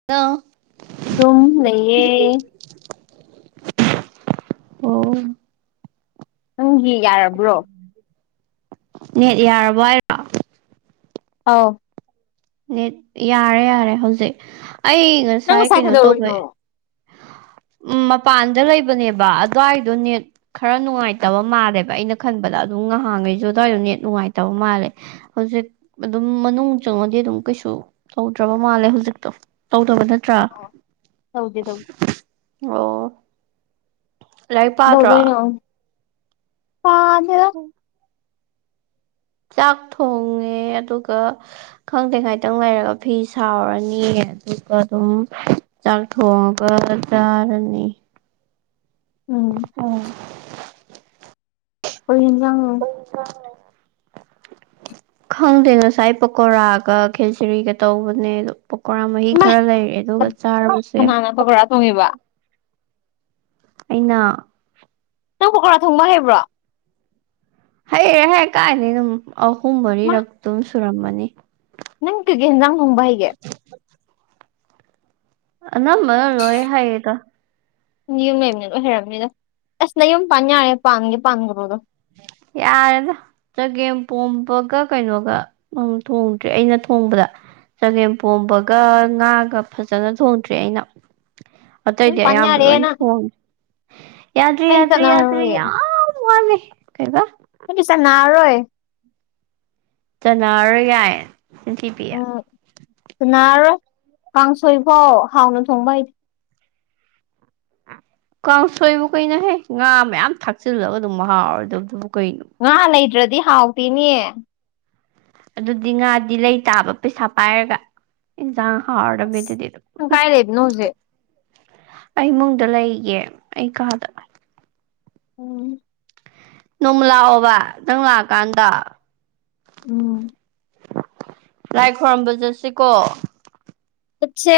[unintelligible] ꯗꯨꯝ ꯂꯩꯌꯦ [unintelligible] ꯑꯣ ꯅꯪꯒꯤ ꯌꯥꯔꯕ꯭ꯔꯣ ꯅꯦꯠ ꯌꯥꯔꯕ‌ꯣ ꯍꯥꯏ ꯑꯥꯎ ꯅꯦꯠ ꯌꯥꯔꯦ ꯌꯥꯔꯦ ꯍꯧꯖꯤꯛ ꯑꯩ ꯅꯪ ꯉꯁꯥꯏ ꯀꯩꯅꯣ ꯀꯩꯗꯧꯔꯤꯅꯣ ꯇꯧꯕꯩ ꯎꯝ ꯃꯄꯥꯟꯗ ꯂꯩꯕꯅꯦꯕ ꯑꯗꯨꯋꯥꯏꯗꯣ ꯅꯦꯠ ꯈꯔ ꯅꯨꯡꯉꯥꯏꯇꯕ ꯃꯥꯜꯂꯦꯕ ꯑꯩꯅ ꯈꯟꯕꯗ ꯑꯗꯨꯝ ꯉꯥꯏꯍꯥꯡꯉꯩꯁꯨ ꯑꯗꯨꯋꯥꯏꯗꯣ ꯅꯠ ꯅꯨꯡꯉꯥꯏꯇꯕ ꯃꯥꯜꯂꯦ ꯍꯧꯖꯤꯛ ꯑꯗꯨꯝ ꯃꯅꯨꯡ ꯆꯪꯉ ꯗꯤꯗꯨꯝ ꯀꯩꯁꯨ ꯇꯧꯗ꯭ꯔꯕ ꯃꯥꯜꯂꯦ ꯍꯧꯖꯤꯛꯇꯣ ꯇꯧꯗꯕ ꯅꯠ ꯥ ꯇ꯭ꯔꯥ ꯑꯣ ꯇꯧꯗꯦ ꯇꯧꯗꯦ ꯑꯣ ꯂꯥꯏꯔꯤꯛ ꯄꯥꯗ꯭ꯔꯣ ꯗꯧꯗꯣꯏꯅꯣ ꯍꯥꯠ ꯆꯥꯛ ꯊꯣꯡꯉꯦ ꯑꯗꯨꯒ ꯈꯪꯗꯦ ꯉꯥꯏꯇꯪ ꯂꯩꯔꯒ ꯐꯤ ꯁꯥꯥꯔꯨꯔꯅꯤ ꯑꯗꯨꯒ ꯑꯗꯨꯝ ꯆꯥꯡ ꯊꯣꯡꯉꯒ ꯆꯥꯔꯅꯤ ꯎꯝ ꯎꯝ ꯀꯩ ꯏꯟꯖꯥꯡꯅꯣ [unintelligible] ꯈꯪꯗꯦ ꯉꯁꯥꯏ ꯄꯥꯀꯣꯔꯥꯒ ꯈꯦꯆ꯭ꯔꯤꯒ ꯇꯧꯕꯅꯦ ꯑꯗꯣ ꯄꯥꯀꯣꯔꯥ ꯃꯍꯤ ꯏꯃꯥꯏ ꯈꯔ ꯂꯩꯔꯦ ꯑꯗꯨꯒ ꯆꯥꯔꯒꯨꯁꯦ ꯊꯣꯡꯉꯦꯕ ꯑꯩꯅ ꯅꯪ ꯄꯥꯀꯣꯔꯥ ꯊꯣꯡꯕ ꯍꯩꯕ꯭ꯔꯣ ꯍꯩꯔꯦꯍꯦ ꯀꯥꯏꯗꯩꯅꯣ ꯑꯝ ꯑꯍꯨꯝ ꯃꯥ ꯃꯔꯤꯔꯛꯇꯨꯝ ꯁꯨꯔꯝꯃꯅꯤ ꯅꯪ ꯀꯩꯀꯩ ꯍꯤꯟꯖꯥꯡ ꯊꯣꯡꯕ ꯍꯩꯒꯦ ꯑꯅꯝꯕꯅ ꯂꯣꯏ ꯍꯩꯗ ꯅꯌꯨꯝ ꯂꯩꯕꯅꯤ ꯂꯣꯏ ꯍꯩꯔꯝꯅꯤꯗ ꯑꯁ ꯅꯌꯨꯝ ꯄꯥꯟ ꯌꯥꯔꯦ ꯄꯥꯟꯒꯦ ꯄꯥꯟꯒ꯭ꯔꯣꯗ ꯌꯥꯔꯦꯗ ꯆꯒꯦꯝꯄꯣꯝꯕꯒ ꯀꯩꯅꯣꯒ ꯎꯝ ꯊꯣꯡꯗ꯭ꯔꯤ ꯑꯩꯅ ꯊꯣꯡꯕꯗ ꯆꯒꯦꯝꯄꯣꯝꯕꯒ ꯉꯥꯒ ꯐꯖꯅ ꯊꯣꯡꯗ꯭ꯔꯤ ꯑꯩꯅ ꯌꯨꯝ ꯑꯇꯩꯗꯤ ꯄꯥꯟ ꯑꯌꯥꯝꯕ ꯌꯥꯔꯦ ꯂꯣꯏꯟ ꯅꯪ ꯊꯣꯡꯉꯦ ꯌꯥꯗ꯭ꯔꯤ ꯑꯩꯗꯤ ꯌꯥꯗ꯭ꯔꯤ ꯌꯥꯗ꯭ꯔꯤ ꯆꯠꯅꯔꯔꯣꯏꯌꯦ ꯌꯥꯝ ꯋꯥꯠꯂꯤ ꯀꯩꯕ ꯅꯪꯗꯤ ꯆꯟꯅꯔꯔꯣꯏ ꯆꯟꯅꯔꯔꯣꯏ ꯒꯥꯏꯌꯦ ꯆꯤꯟꯊꯤꯕꯤ ꯆꯟꯅꯥꯔꯔꯣꯏ ꯀꯥꯡꯁꯣꯏ ꯐꯥꯎ ꯍꯥꯎꯅ ꯊꯣꯡꯕ ꯍꯩ ꯀꯥꯡꯁꯣꯏꯕꯨ ꯀꯩꯅꯣꯍꯦ ꯉꯥ ꯃꯌꯥꯝ ꯊꯥꯛꯆꯤꯜꯂꯒ ꯑꯗꯨꯝ ꯃꯍꯥꯎꯔꯣꯏꯗꯨꯕꯨ ꯀꯩꯅꯣ ꯉꯥ ꯂꯩꯇ꯭ꯔꯗꯤ ꯍꯥꯎꯇꯦꯅꯦ ꯑꯗꯨꯗꯤ ꯉꯥꯗꯤ ꯂꯩꯇꯥꯕ ꯄꯩꯁꯥ ꯄꯥꯏꯔꯒ ꯏꯟꯖꯥꯡ ꯍꯥꯎꯔꯗꯕꯤꯗꯨꯗꯤ ꯅꯪ ꯍꯨꯝ ꯀꯥꯏ ꯂꯩꯕꯅꯣ ꯍꯧꯖꯤꯛ ꯑꯩ ꯏꯃꯨꯡꯗ ꯂꯩꯔꯤꯌꯦ ꯑꯩ ꯀꯥꯗ ꯎꯝ ꯅꯣꯡꯃꯥ ꯂꯥꯛꯑꯣꯕ ꯅꯪ ꯂꯥꯛꯑꯀꯥꯟꯗ ꯎꯝ ꯂꯥꯏ ꯈꯣꯏꯔꯝꯕ ꯆꯠꯁꯤ ꯀꯣ ꯆꯠꯁꯦ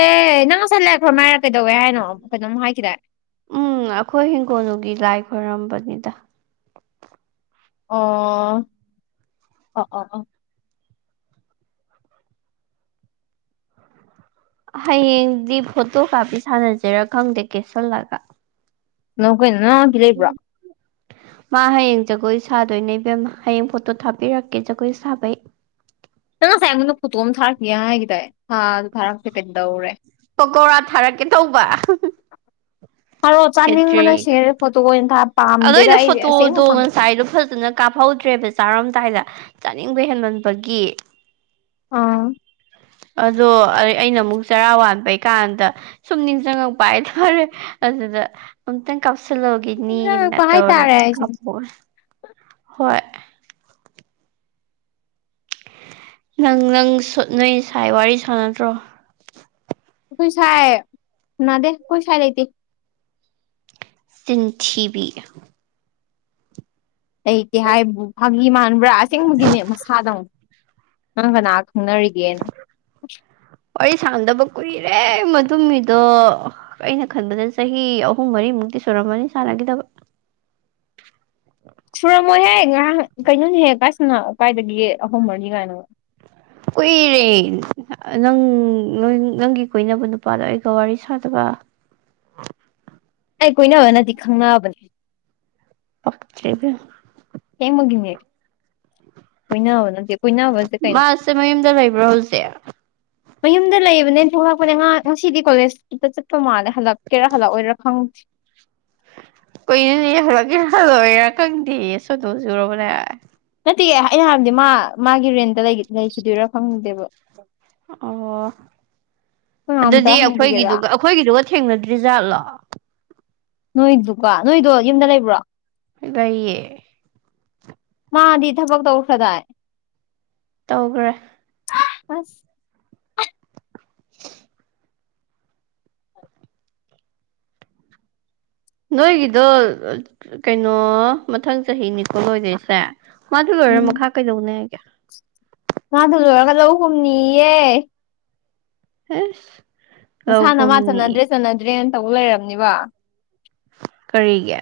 ꯅꯪ ꯂꯣꯁꯟ ꯂꯩꯔꯛꯄ꯭ꯔꯣ ꯃꯥꯏꯔ ꯀꯩꯗꯧꯋꯦ ꯍꯥꯏꯅꯣ ꯀꯩꯅꯣꯝ ꯍꯥꯏꯈꯤꯗꯥꯏ ꯎꯝ ꯑꯈꯣꯏ ꯍꯤꯡꯒꯣꯜꯅꯨꯡꯒꯤ ꯂꯥꯏ ꯈꯣꯏꯔꯝꯕꯅꯤꯗ ꯑꯣ ꯑꯣ ꯑꯣ ꯑꯣ ꯍꯌꯦꯡꯗꯤ ꯐꯣꯇꯣ ꯀꯥꯞꯄꯤ ꯁꯥꯟꯅꯖꯤꯔꯥ ꯈꯪꯗꯦ ꯀꯦꯁꯜꯂꯒ ꯅꯪ ꯀꯩꯅꯣ ꯅꯅꯥꯎꯄꯤ ꯂꯩꯕ꯭ꯔꯣ [unintelligible] ꯃꯥ ꯍꯌꯦꯡ ꯖꯒꯣꯏ ꯁꯥꯗꯣꯏꯅꯦ ꯏꯕꯦꯝ ꯍꯌꯦꯡ ꯐꯣꯇꯣ ꯊꯥꯕꯤꯔꯛꯀꯦ ꯖꯒꯣꯏ ꯁꯥꯕꯩ ꯅꯪ ꯉꯁꯥꯏ ꯑꯩꯉꯣꯟꯗ ꯐꯣꯇꯣ ꯑꯝ ꯊꯥꯔꯛꯀꯤꯌꯥꯏ ꯍꯥꯏꯒꯤꯗꯥꯏ ꯊꯥꯖꯨ ꯊꯥꯔꯛꯇꯦ ꯀꯩꯗꯧꯔꯦ ꯄꯥꯀꯧꯔꯥ ꯊꯥꯔꯛꯀꯦ ꯇꯧꯕ ꯊꯥꯔꯣ ꯆꯥꯅꯤꯡꯕꯅ ꯁꯤꯔꯦ ꯐꯣꯇꯣ ꯑꯣꯏꯅ ꯊꯥꯞ ꯑꯗꯣ ꯑꯩꯅ ꯐꯣꯇꯣꯗꯣ ꯉꯁꯥꯏꯗꯣ ꯐꯖꯅ ꯀꯥꯞꯍꯧꯗ꯭ꯔꯦꯕ ꯆꯥꯔꯝꯗꯥꯏꯗ ꯆꯥꯅꯤꯡꯕ ꯍꯦꯟꯃꯟꯕꯒꯤ ꯑꯣ ꯑꯗꯣ ꯑꯩ ꯑꯩꯅ ꯑꯃꯨꯛ ꯆꯔꯥ ꯋꯥꯟꯕꯩ ꯀꯥꯟꯗ ꯁꯨꯝ ꯅꯤꯡꯖꯡꯉꯛꯄ ꯍꯥꯏꯇꯥꯔꯦ ꯑꯗꯨꯗ ꯑꯝꯇꯪ ꯀꯥꯞꯁꯤꯜꯍꯧꯒꯦꯅꯦꯅ ꯅꯛꯄ ꯍꯥꯏꯇꯥꯔꯦ ꯇꯧꯔꯒ ꯑꯩꯁꯦ ꯀꯥꯞ ꯍꯣꯏ ꯅꯪ ꯅꯪ ꯁꯨꯠ ꯅꯣꯏ ꯁꯥꯏ ꯋꯥꯔꯤ ꯁꯥꯟꯅꯗ꯭ꯔꯣ ꯑꯩꯈꯣꯏ ꯁꯥꯏ ꯁꯅꯥꯗꯦ ꯑꯩꯈꯣꯏ ꯁꯥꯏ ꯂꯩꯇꯦ ꯆꯤꯟꯊꯤꯕꯤ ꯂꯩꯇꯦ ꯍꯥꯏꯕꯨ ꯐꯥꯒꯤ ꯃꯥꯟꯕ꯭ꯔꯥ ꯑꯁꯦꯡꯕꯒꯤꯅꯦ ꯃꯁꯥꯗ ꯍꯪꯉꯣ ꯅꯪ ꯀꯅꯥ ꯈꯪꯅꯔꯤꯒꯦꯅ ꯋꯥꯔꯤ ꯁꯥꯟꯗꯕ ꯀꯨꯏꯔꯦ ꯃꯗꯨ ꯃꯤꯗꯣ ꯑꯩꯅ ꯈꯟꯕꯗ ꯆꯍꯤ ꯑꯍꯨꯝ ꯃꯔꯤꯃꯨꯛꯇꯤ ꯁꯨꯔꯝꯃꯅꯤ ꯁꯥꯟꯅꯒꯤꯗꯕ [inaudible] ꯁꯨꯔꯝꯃꯣꯏꯍꯦ ꯉꯥꯏꯍꯥꯡ ꯀꯩꯅꯣꯅꯦꯍꯦ ꯀꯥꯏꯁꯤꯅ ꯀꯥꯏꯗꯒꯤ ꯑꯍꯨꯝ ꯃꯅꯤ ꯀꯥꯏꯅꯒ ꯀꯨꯏꯔꯦ ꯅꯪ ꯅꯪꯒꯤ ꯀꯣꯏꯅꯕ ꯅꯨꯄꯥꯗꯣ ꯑꯩꯒ ꯋꯥꯔꯤ ꯁꯥꯗꯕ ꯑꯩ ꯀꯣꯏꯅꯕ ꯅꯠꯇꯦ ꯈꯪꯅꯕꯅꯦ ꯄꯛꯇꯔ꯭ꯦ ꯏꯕꯦꯝꯃ ꯑꯁꯦꯡꯕꯒꯤꯅꯦ ꯀꯣꯏꯅꯕ ꯅꯠꯇꯦ ꯀꯣꯏꯅꯥꯕꯁꯦ ꯀꯩꯅꯣ ꯃꯥꯁꯦ ꯃꯌꯨꯝꯗ ꯂꯩꯕ꯭ꯔꯣ ꯍꯧꯖꯤꯛ ꯃꯌꯨꯝꯗ ꯂꯩꯕꯅꯦ ꯊꯣꯛꯂꯛꯄꯅꯦ ꯉꯍꯥꯛ ꯉꯁꯤꯗꯤ ꯀꯣꯂꯦꯖꯇ ꯆꯠꯄ ꯃꯥꯜꯂꯦ ꯍꯜꯂꯛꯀꯦꯔꯥ ꯍꯜꯂꯛꯑꯣꯏꯔꯥ ꯈꯪꯗꯦ ꯀꯩꯅꯣꯅꯦ ꯍꯜꯂꯛꯀꯦꯔꯥ ꯍꯜꯂꯛꯑꯣꯏꯔꯥ ꯈꯡꯗꯦꯌꯦ ꯁꯣꯅꯣ ꯆꯨꯔꯕꯣ ꯅꯪ ꯅꯠꯇꯦ ꯑꯩꯅ ꯍꯥꯏꯕꯗꯤ ꯃꯥ ꯃꯥꯒꯤ ꯔꯦꯟꯇ ꯂꯩ ꯂꯩꯈꯤꯗꯣꯏꯔꯥ ꯈꯡꯗꯦꯕ ꯑꯣ ꯅꯪ ꯑꯝꯇ ꯑꯗꯨꯗꯤ ꯍꯪꯕꯤꯒꯦꯔꯥ ꯑꯩꯈꯣꯏꯒꯤꯗꯨꯒ ꯑꯩꯈꯣꯏꯒꯤꯗꯨꯒ ꯊꯦꯡꯅꯗ꯭ꯔꯤꯖꯥꯠꯂꯣ ꯅꯣꯏꯗꯨꯒꯥ ꯅꯣꯏꯗꯣ ꯌꯨꯝꯗ ꯂꯩꯕ꯭ꯔꯣ ꯂꯩꯌꯦ ꯃꯥꯗꯤ ꯊꯕꯛ ꯇꯧꯈ꯭ꯔꯗꯥꯏ ꯇꯧꯒꯔ꯭ꯦ ꯑꯁ [inaudible] ꯅꯣꯏꯒꯤꯗꯣ ꯀꯩꯅꯣ ꯃꯊꯪ ꯆꯍꯤ ꯅꯤꯀꯣ ꯂꯣꯏꯗꯣꯏꯁꯦ ꯃꯥꯗꯨ ꯂꯣꯏꯔ ꯎꯝ ꯃꯈꯥ ꯀꯩꯗꯧꯅꯤ ꯍꯥꯏꯒꯦ ꯃꯥ ꯑꯗꯨ ꯂꯣꯏꯔꯒ ꯂꯧ ꯀꯨꯝꯅꯤꯌꯦ ꯍꯦꯁ ꯃꯁꯥꯅ ꯃꯥ ꯆꯟꯅꯗ꯭ꯔꯦ ꯆꯟꯅꯗ꯭ꯔꯦꯅ ꯇꯧ ꯂꯩꯔꯝꯅꯤꯕꯥ ꯀꯔꯤꯒꯦ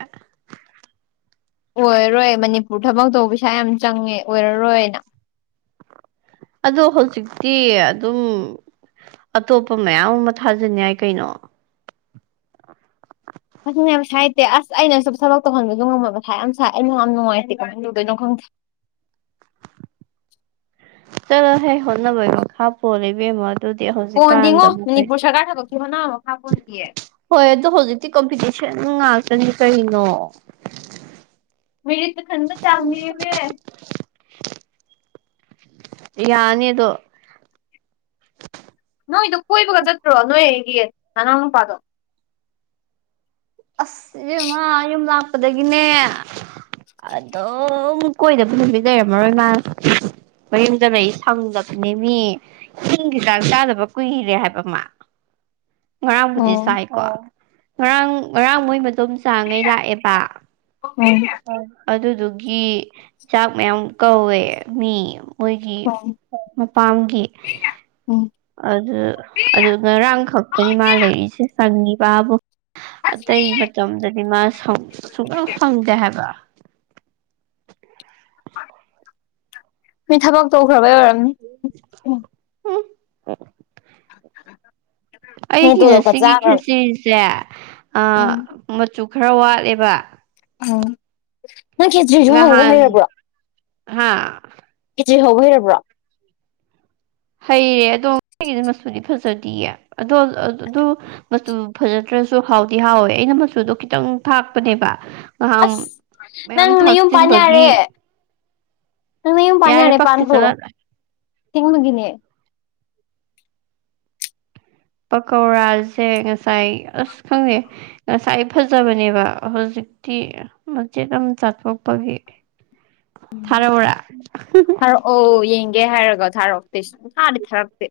ꯑꯣꯏꯔꯔꯣꯏ ꯃꯅꯤꯄꯨꯔ ꯊꯕꯛ ꯇꯧꯕ ꯄꯩꯁꯥ ꯌꯥꯝ ꯆꯪꯉꯦ ꯑꯣꯏꯔꯔꯣꯏꯅ ꯑꯗꯣ ꯍꯧꯖꯤꯛꯇꯤ ꯑꯗꯨꯝ ꯑꯇꯣꯞꯄ ꯃꯌꯥꯝ ꯑꯃ ꯊꯥꯖꯟ ꯌꯥꯏ ꯀꯩꯅꯣ ꯑꯗꯨꯅꯦꯕ ꯄꯩꯁꯥꯏꯇꯦ ꯑꯁ ꯑꯩꯅꯁꯨ ꯊꯕꯛ ꯇꯧꯍꯟꯕꯁꯨ ꯉꯝꯃꯣꯏ ꯃꯊꯥ ꯌꯥꯝ ꯁꯥꯏ ꯑꯩꯅ ꯉꯝ ꯅꯨꯉꯥꯏꯇꯦ ꯀꯃꯥꯏꯅ ꯇꯧꯗꯣꯏꯅꯣ ꯈꯪꯗꯦ ꯆꯠꯂꯣꯍꯦ ꯍꯣꯠꯅꯕꯩ ꯃꯈꯥ ꯄꯣꯜꯂꯤ ꯏꯕꯦꯝꯃꯥ ꯄꯣꯟꯗꯦꯉꯣ ꯃꯅꯤꯄꯨꯔ ꯁꯔꯀꯥꯔꯅ ꯈꯛꯀꯤ ꯍꯣꯠꯅꯕꯩ ꯃꯈꯥ ꯄꯣꯟꯗꯤꯌꯦ ꯍꯣꯏ ꯑꯗꯣ ꯍꯧꯖꯤꯛꯇꯤ ꯀꯝꯄꯤꯇꯤꯁꯟ ꯉꯥꯛꯇꯅꯤ ꯀꯩꯅꯣ ꯃꯦꯔꯤꯛꯇ ꯈꯟꯕ ꯆꯥꯡ ꯅꯦꯝꯃꯦ ꯌꯥꯅꯤ ꯑꯗꯣ ꯅꯣꯏꯗꯣ ꯀꯣꯏꯕꯒ ꯆꯠꯇ꯭ꯔꯣ ꯅꯣꯏ ꯑꯩꯒꯤ ꯅꯅꯥꯎ ꯅꯨꯄꯥꯗꯣ ꯑꯁ ꯏꯕ‌ꯦꯝꯃꯥ ꯌꯨꯝ ꯂꯥꯛꯄꯗꯒꯤꯅꯦ ꯑꯗꯨꯝ ꯀꯣꯏꯗꯕ ꯅꯨꯃꯤꯠ ꯂꯩꯔꯝꯃꯔꯣꯏ ꯃꯥꯅ ꯃꯌꯨꯝꯗ ꯂꯩ ꯁꯪꯗꯕꯅꯦꯃꯤ ꯌꯨꯝꯒꯤ ꯆꯥꯛ ꯆꯥꯗꯕ ꯀꯨꯏꯔꯦ ꯍꯥꯏꯕ ꯃꯥ ꯉꯔꯥꯡꯕꯨꯗꯤ ꯎꯝ ꯆꯥꯏꯀꯣ ꯉꯔꯥꯡ ꯉꯔꯥꯡ ꯃꯣꯏ ꯃꯗ‌ꯣꯝ ꯆꯥꯡꯉꯩ ꯂꯥꯛꯑꯦꯕ ꯎꯝ ꯑꯗꯨꯗꯨꯒꯤ ꯆꯥꯛ ꯃꯌꯥꯝ ꯀꯧꯋꯦ ꯃꯤ ꯃꯣꯏꯒꯤ ꯎꯝ ꯃꯄꯥꯝꯒꯤ ꯑꯣ ꯑꯗꯨ ꯑꯗꯨ ꯉꯔꯥꯡ ꯈꯛꯇꯅꯤ ꯃꯥ ꯂꯩꯔꯤꯁꯦ ꯁꯪꯉꯤꯕꯥꯕꯨ ꯑꯇꯩ ꯃꯇꯝꯗꯗꯤ ꯃꯥ ꯁꯪ ꯁꯨꯡꯁꯪ ꯁꯪꯗꯦ ꯍꯥꯏꯕ ꯃꯤ ꯊꯕꯛ ꯇꯧꯈ꯭ꯔꯕꯩ ꯑꯣꯏꯔꯝꯅꯤ ꯎꯝ ꯃꯤ ꯑꯩꯒꯤ ꯇꯣꯂꯣꯞꯀ ꯉꯁꯤꯒꯤ ꯆꯥꯈ꯭ꯔꯕꯅꯤ ꯈꯦꯆꯔꯤꯁꯦ ꯑ ꯎꯝ ꯃꯆꯨ ꯈꯔ ꯋꯥꯠꯂꯦꯕ ꯎꯡ ꯉꯍꯥꯟ ꯍꯥꯥ ꯈ‌ꯦꯆ꯭ꯔꯤ ꯍꯧꯕ ꯍꯩꯔꯕ꯭ꯔꯣ ꯍꯩꯔꯦ ꯑꯗꯣ ꯑꯩꯒꯤꯗꯤ ꯃꯆꯨꯗꯤ ꯐꯖꯗꯤꯌꯦ ꯑꯗꯣ ꯑꯗꯨ ꯃꯆꯨ ꯐꯖꯗ꯭ꯔꯁꯨ ꯍꯥꯎꯗꯤ ꯍꯥꯎꯋꯦ ꯑꯩꯅ ꯃꯆꯨꯗꯣ ꯈꯤꯇꯪ ꯊꯥꯛꯄꯅꯦꯕ ꯉꯍꯥꯝ ꯑꯁ ꯃꯌꯥꯝ ꯅꯪ ꯅꯌꯨꯝ ꯄꯥꯟ ꯊꯥꯛꯆꯤꯟꯕꯒꯤ ꯌꯥꯔꯦ ꯅꯪ ꯅꯌꯨꯝ ꯄꯥꯟ ꯌꯥꯔꯦ ꯄꯛꯇꯦ ꯄꯥꯟꯈ꯭ꯔꯣ ꯆꯠꯂ ꯑꯁꯦꯡꯕꯒꯤꯅꯦ ꯄꯀꯧꯔꯥꯁꯦ ꯉꯁꯥꯏ ꯑꯁ ꯈꯪꯗꯦ ꯉꯁꯥꯏ ꯐꯖꯕꯅꯦꯕ ꯍꯧꯖꯤꯛꯇꯤ ꯃꯆꯦꯠ ꯑꯝ ꯆꯥꯊꯣꯛꯄꯒꯤ ꯊꯥꯔꯛꯎꯔꯥ ꯊꯥꯔꯛꯑꯣ ꯌꯦꯡꯒꯦ ꯍꯥꯏꯔꯒ‌ꯦ ꯊꯥꯔꯛꯑꯣ ꯄ꯭ꯂꯤꯁ ꯁꯨꯛꯊꯥꯗꯤ ꯊꯥꯔꯛꯇꯦ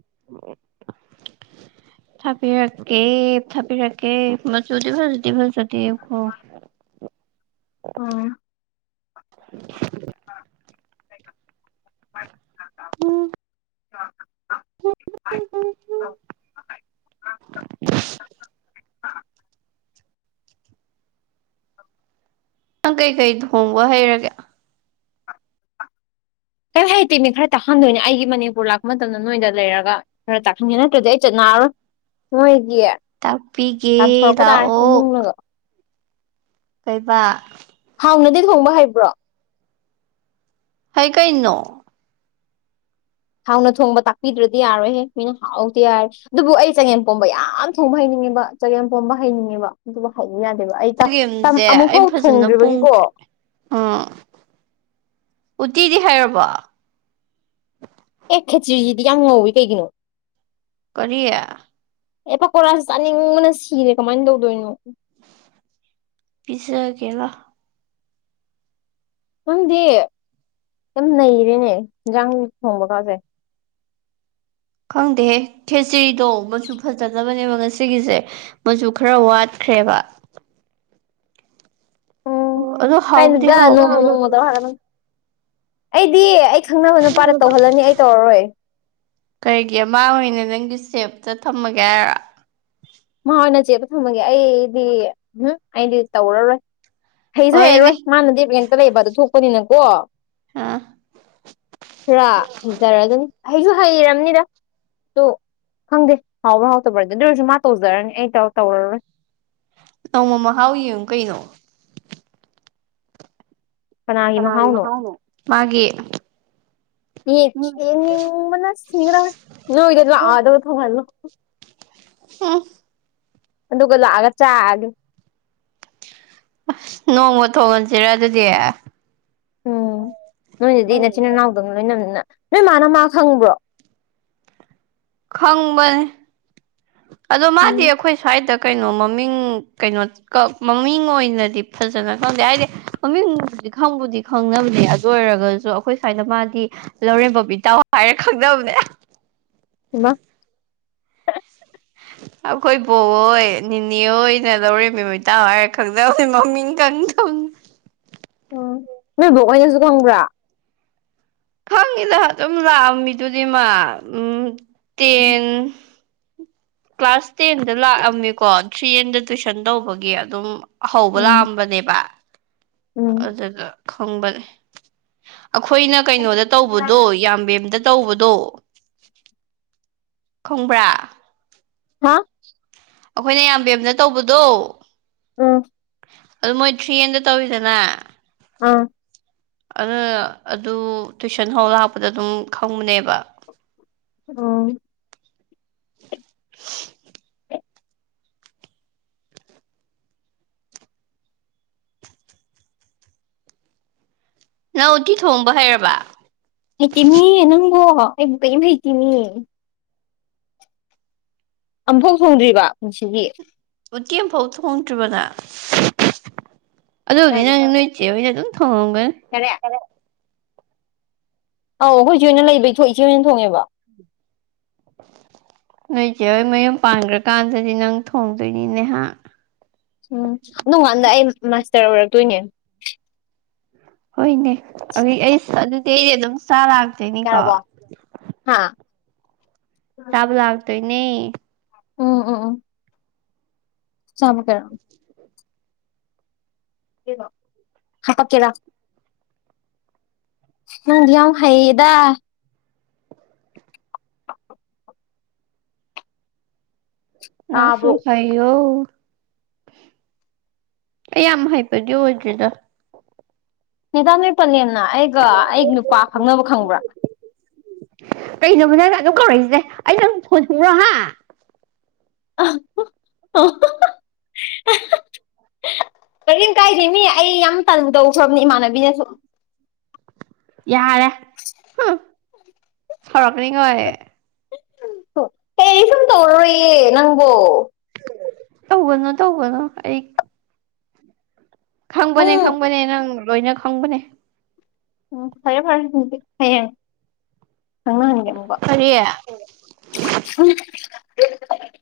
[inaudible] ꯊꯥꯕꯤꯔꯛꯀꯦ ꯊꯥꯕꯤꯔꯛꯀꯦ ꯃꯆꯨꯗꯤ ꯐꯖꯗꯤ ꯐꯖꯗ‌ꯦꯀ‌ꯣ ꯎꯝ [inaudible] [inaudible] ꯎꯝ [inaudible] [inaudible] [inaudible] ꯅꯪ ꯀꯩꯀꯩ ꯊꯣꯡꯕ ꯍꯩꯔꯒꯦ ꯀꯩꯝ ꯍꯩꯇꯦꯃꯤ ꯈꯔ ꯇꯥꯛꯍꯟꯗꯣꯏꯅꯦ ꯑꯩꯒꯤ ꯃꯅꯤꯄꯨꯔ ꯂꯥꯛꯄ ꯃꯇꯝꯗ ꯅꯣꯏꯗ ꯂꯩꯔꯒ ꯈꯔ ꯇꯥꯛꯍꯟꯒꯦ ꯅꯠꯇ꯭ꯔꯗꯤ ꯑꯩ ꯆꯠꯅꯔꯔꯣꯏ ꯃꯣꯏꯒꯤ ꯇꯥꯛꯄꯤꯒꯦ ꯇꯥꯟꯊꯣꯔꯛꯄ ꯇꯥꯔꯦ ꯂꯥꯛꯑꯣ ꯏꯃꯨꯡꯅꯒ ꯀꯩꯕ ꯍꯥꯎꯅꯗꯤ ꯊꯣꯡꯕ ꯍꯩꯕ꯭ꯔꯣ ꯑꯩ ꯀꯩꯅꯣ ꯍꯥꯎꯅ ꯊꯣꯡꯕ ꯇꯥꯛꯄꯤꯗ꯭ꯔꯗꯤ ꯌꯥꯔꯣꯏꯍꯦ ꯃꯤꯅ ꯍꯥꯎꯇꯦ ꯍꯥꯏ ꯑꯗꯨꯕꯨ ꯑꯩ ꯆꯒꯦꯝꯄꯣꯝꯕ ꯌꯥꯝ ꯊꯣꯡꯕ ꯍꯩꯅꯤꯡꯉꯦꯕ ꯆꯒꯦꯝ ꯄꯣꯝꯕ ꯍꯩꯅꯤꯡꯉꯦꯕ ꯑꯗꯨꯕꯨ ꯍꯩꯌꯨ ꯌꯥꯗꯦꯕ ꯑꯩ ꯇ ꯇꯝ ꯆꯒꯦꯝꯁꯦ ꯑꯃꯨꯛ ꯑꯩ ꯐꯥꯎ ꯐꯖꯅ ꯊꯣꯡꯗ꯭ꯔꯤꯕꯒꯤꯀꯣ ꯄꯨꯡꯗ꯭ꯔꯤ ꯎꯝ ꯎꯇꯤꯗꯤ ꯍꯩꯔꯕꯣ ꯑꯦ ꯈꯦꯆ꯭ꯔꯤꯁꯤꯗꯤ ꯌꯥꯝ ꯉꯧꯋꯤ ꯀꯩꯒꯤꯅꯣ ꯀꯔꯤ ꯑꯦ ꯄꯀꯣꯔꯥꯁꯤ ꯆꯥꯅꯤꯡꯕꯅ ꯁꯤꯔꯦ ꯀꯃꯥꯏꯅ ꯇꯧꯗꯣꯏꯅꯣ ꯄꯤꯖꯒꯦ ꯔꯣ ꯅꯪꯗꯤ ꯌꯥꯝ ꯅꯩꯔꯦꯅꯦ ꯍꯤꯟꯖꯥꯡ ꯊꯣꯡꯕ ꯀꯥꯖꯦ ꯈꯪꯗꯦꯍꯦ ꯈꯦꯆ꯭ꯔꯤꯗꯣ ꯃꯆꯨ ꯐꯖꯗꯕꯅꯦꯕ ꯉꯁꯤꯒꯤꯁꯦ ꯃꯆꯨ ꯈꯔ ꯋꯥꯠꯈ꯭ꯔꯦꯕ ꯎꯝ ꯑꯗꯣ ꯍꯥꯎꯕꯨꯗꯤ ꯀꯩꯅꯣꯗ ꯅꯣꯡꯃ ꯍꯥꯎꯕꯅꯦ ꯅꯣꯡꯃ ꯇꯧꯔ ꯍꯩꯔꯛꯀꯗꯕꯅꯤ ꯑꯩꯗꯤ ꯑꯩ ꯈꯪꯅꯕ ꯅꯨꯄꯥꯗ ꯇꯧꯍꯜꯂꯅꯤ ꯑꯩ ꯇꯧꯔꯔꯣꯏ ꯀꯩꯒꯤ ꯃꯥ ꯑꯣꯏꯅ ꯅꯪꯒꯤ ꯁꯦꯞꯇ ꯊꯝꯃꯒꯦ ꯍꯥꯏꯔꯥ ꯃꯥ ꯑꯣꯏꯅ ꯆꯦꯞꯇ ꯊꯝꯃꯒꯦ ꯑꯩꯗꯤ ꯎꯝꯍꯨꯝ ꯑꯩꯗꯤ ꯇꯧꯔꯔꯣꯏ ꯍꯩꯁꯨ ꯍꯩꯔꯔꯣꯏ ꯍꯣꯏꯅꯦ ꯃꯥꯅꯗꯤ ꯔꯦꯟꯇ ꯂꯩꯕꯗꯨ ꯊꯣꯛꯄꯅꯤꯅꯀꯣ ꯑꯥ ꯈꯔ ꯍꯩꯖꯔꯖꯅꯤ ꯍꯩꯁꯨ ꯍꯩꯔꯝꯅꯤꯗ ꯑꯗꯨ ꯈꯪꯗꯦ ꯍꯥꯎꯕ꯭ꯔꯥ ꯍꯥꯎꯇꯕ꯭ꯔꯥꯗꯤ ꯑꯗꯨ ꯑꯣꯏꯔꯁꯨ ꯃꯥ ꯇꯧꯖꯔꯅꯤ ꯑꯩ ꯇꯧ ꯇꯧꯔꯔꯣꯏ ꯅꯣꯡꯃ ꯃꯍꯥꯎ ꯌꯦꯡꯉꯨ ꯀꯩꯅꯣ ꯀꯅꯥꯒꯤ ꯃꯍꯥꯎꯅꯣ ꯃꯥꯒꯤ ꯌꯦ ꯎꯝ ꯌꯦꯡꯅꯤꯡꯕꯅ ꯁꯤꯒꯗꯧꯔꯦ ꯅꯣꯏꯗ ꯂꯥꯛꯑꯣ ꯑꯗꯨꯒ ꯊꯣꯡꯍꯜꯂꯣ ꯍꯨꯝ ꯑꯗꯨꯒ ꯂꯥꯛꯑꯒ ꯆꯥꯑꯒꯦ ꯑꯁ ꯅꯣꯡꯃ ꯊꯣꯡꯍꯟꯁꯤꯔꯥ ꯑꯗꯨꯗꯤ ꯎꯝ ꯅꯣꯏꯅꯗꯤ ꯅꯆꯤꯟ ꯏꯅꯥꯎꯗꯧꯅ ꯂꯣꯏꯅꯕꯅꯤꯅ ꯅꯣꯏ ꯃꯥꯅ ꯃꯥ ꯈꯪꯕ꯭ꯔꯣ ꯈꯪꯕꯅꯦ ꯑꯗꯣ ꯃꯥꯗꯤ ꯎꯝ ꯑꯩꯈꯣꯏ ꯁ꯭ꯋꯥꯏꯗ ꯀꯩꯅꯣ ꯃꯃꯤꯡ ꯀꯩꯅꯣ ꯀ ꯃꯃꯤꯡ ꯑꯣꯏꯅꯗꯤ ꯐꯖꯅ ꯈꯪꯗꯦ ꯍꯥꯏꯗꯤ ꯃꯃꯤꯡꯕꯨꯗꯤ ꯈꯪꯕꯨꯗꯤ ꯈꯪꯅꯕꯅꯦ ꯑꯗꯨ ꯑꯣꯏꯔꯒꯁꯨ ꯑꯩꯈꯣꯏ ꯁ꯭ꯋꯥꯏꯗ ꯃꯥꯗꯤ ꯂꯧꯔꯦꯝꯕꯝ ꯏꯇꯥꯎ ꯍꯥꯏꯔ ꯈꯪꯅꯕꯅꯦ ꯍꯩꯃꯥ [unintelligible] ꯑꯈꯣꯏ ꯕꯣꯛꯍꯣꯏ ꯅꯤꯅꯦ ꯍꯣꯏꯅ ꯂꯧꯔꯦꯝꯕꯝ ꯏꯇꯥꯎ ꯍꯥꯏꯔ ꯈꯪꯅꯕꯅꯦ ꯃꯃꯤꯡ ꯈꯪꯗꯕꯅꯦ ꯎꯝ ꯅꯣꯏ ꯕꯣꯛ ꯍꯣꯏꯅꯁꯨ ꯈꯪꯕ꯭ꯔꯥ ꯈꯪꯉꯤꯗ ꯑꯗꯨꯝ ꯂꯥꯛꯑꯝꯃꯤꯗꯨꯗꯤ ꯃꯥ ꯎꯝ ꯎꯝ ꯇꯦꯟ ꯀ꯭ꯂꯥꯁ ꯇꯦꯟꯗ ꯂꯥꯛꯑꯝꯃꯤꯀꯣ ꯊ꯭ꯔꯤ ꯑꯦꯟꯗ ꯇꯨꯏꯁꯟ ꯇꯧꯕꯒꯤ ꯑꯗꯨꯝ ꯑ ꯍꯧꯕ ꯎꯝ ꯂꯥꯛꯑꯝꯕꯅꯦꯕ ꯎꯝ ꯑꯗꯨ ꯑꯗꯨꯗ ꯈꯪꯕꯅꯦ ꯑꯈꯣꯏꯅ ꯀꯩꯅꯣꯗ ꯇꯧꯕꯗꯣ ꯌꯥꯝꯕꯦꯝꯗ ꯇꯧꯕꯗꯣ ꯈꯪꯕ꯭ꯔꯥ [unintelligible] ꯑꯈꯣꯏꯅ ꯌꯥꯝꯕꯦꯝꯗ ꯇꯧꯕꯗꯣ ꯎꯝ ꯑꯗꯨ ꯃꯣꯏ ꯊ꯭ꯔꯤ ꯑꯦꯟꯗ ꯇꯧꯋꯤꯗꯅ ꯑꯥ ꯑꯗꯨꯅ ꯑꯗꯨ ꯇꯨꯏꯁꯟ ꯍꯧ ꯂꯥꯛꯄꯗ ꯑꯗꯨꯝ ꯈꯪꯕꯅꯦꯕ ꯎꯝ ꯅꯪ ꯎꯇꯤ ꯊꯣꯡꯕ ꯍꯩꯔꯕ ꯍꯩꯇꯦꯃꯤ ꯅꯪꯕꯣ ꯑꯩꯕꯨ ꯀꯩꯏꯝ ꯍꯩꯇꯦꯃꯤ ꯑꯝꯐꯥꯎ ꯊꯣꯡꯗ꯭ꯔꯤꯕ ꯄꯨꯟꯁꯤꯒꯤ ꯎꯇꯤ ꯑꯃꯐꯥꯎ ꯊꯣꯡꯗ꯭ꯔꯤꯕ ꯅꯪ ꯑꯗꯨꯕꯨꯗꯤ ꯅꯪꯅ ꯅꯣꯏ ꯆꯦꯍꯣꯏꯅ ꯑꯗꯨꯝ ꯊꯣꯡꯉꯝꯒꯅꯤ ꯌꯥꯔꯦ ꯑꯧ ꯑꯩꯈꯣꯏ ꯏꯆꯦ ꯈꯣꯏꯅ ꯂꯩꯕꯩ ꯏꯆꯦ ꯈꯣꯏꯅ ꯊꯣꯡꯉꯦꯕ꯫ ꯅꯣꯏ ꯏꯆꯦ ꯍꯣꯏ ꯃꯌꯨꯝ ꯄꯥꯟꯈ꯭ꯔꯀꯥꯟꯗꯗꯤ ꯅꯪ ꯊꯣꯡꯗꯣꯏꯅꯤꯅꯦ ꯍꯥ꯫ ꯎꯝ ꯅꯣꯡꯀꯥꯟꯗ ꯑꯩ ꯃꯥꯁꯇꯔ ꯑꯣꯏꯔꯛꯇꯣꯏꯅꯦ꯫ ꯍꯣꯏꯅꯦ ꯑꯗꯨ ꯑꯩꯁ ꯑꯗꯨꯗꯤ ꯑꯩꯗꯤ ꯑꯗꯨꯝ ꯆꯥ ꯂꯥꯛꯇꯣꯏꯅꯤꯀꯣ꯫ ꯌꯥꯔꯕꯣ ꯍꯥ ꯆꯥꯕ ꯂꯥꯛꯇꯣꯏꯅꯦ꯫ ꯑꯣ ꯑꯣ ꯑꯣ [unintelligible] ꯍꯥꯄꯛ ꯀꯦꯔꯥ? ꯅꯪꯗꯤ ꯌꯥꯝ ꯍꯩꯌꯦꯗ꯫ ꯅꯪꯁꯨ ꯇꯥꯕ꯭ꯔꯣ ꯍꯩ ꯑꯩ ꯌꯥꯝ ꯍꯩꯕꯗꯤ ꯑꯣꯏꯗ꯭ꯔꯤꯗ꯫ ꯅꯦꯗꯥ ꯅꯣꯏ ꯄꯂꯦꯝꯅ ꯑꯩꯒ ꯑꯩ ꯅꯨꯄꯥ ꯈꯪꯅꯕ ꯈꯪꯕ꯭ꯔꯥ? ꯀꯩꯅꯣꯕ ꯅꯪ ꯑꯗꯨꯝ ꯀꯧꯔꯛꯏꯖꯦ ꯑꯩ ꯅꯪ ꯐꯣꯟ꯭ꯔꯣꯍꯥ [unintelligible] ꯀꯔꯤꯝ ꯀꯥꯏꯗꯦ ꯃꯤ ꯑꯩ ꯌꯥꯝ ꯇꯟꯗꯧꯈ꯭ꯔꯕꯅꯤ ꯏꯃꯥꯟꯅꯕꯤꯅꯁꯨ꯫ ꯌꯥꯔꯦ, ꯁꯧꯔꯛꯀꯅꯤ ꯀꯣ ꯑꯩ ꯀꯩ ꯁꯨꯝ ꯇꯧꯔꯣꯏꯌꯦ ꯅꯪꯕꯣ꯫ ꯇꯧꯒꯅꯨ ꯇꯧꯒꯅꯨ ꯑꯩ ꯈꯪꯕꯅꯦ ꯎꯝ ꯈꯪꯕꯅꯦ ꯅꯪ ꯂꯣꯏꯅ ꯈꯪꯕꯅꯦ꯫ ꯎꯝ ꯐꯔꯦ ꯐꯔꯦ ꯑꯗꯨꯗꯤ ꯍꯌꯦꯡ ꯈꯪꯅꯍꯟꯒꯦ ꯑꯃꯨꯛꯀ꯫ ꯀꯔꯤ [unintelligible]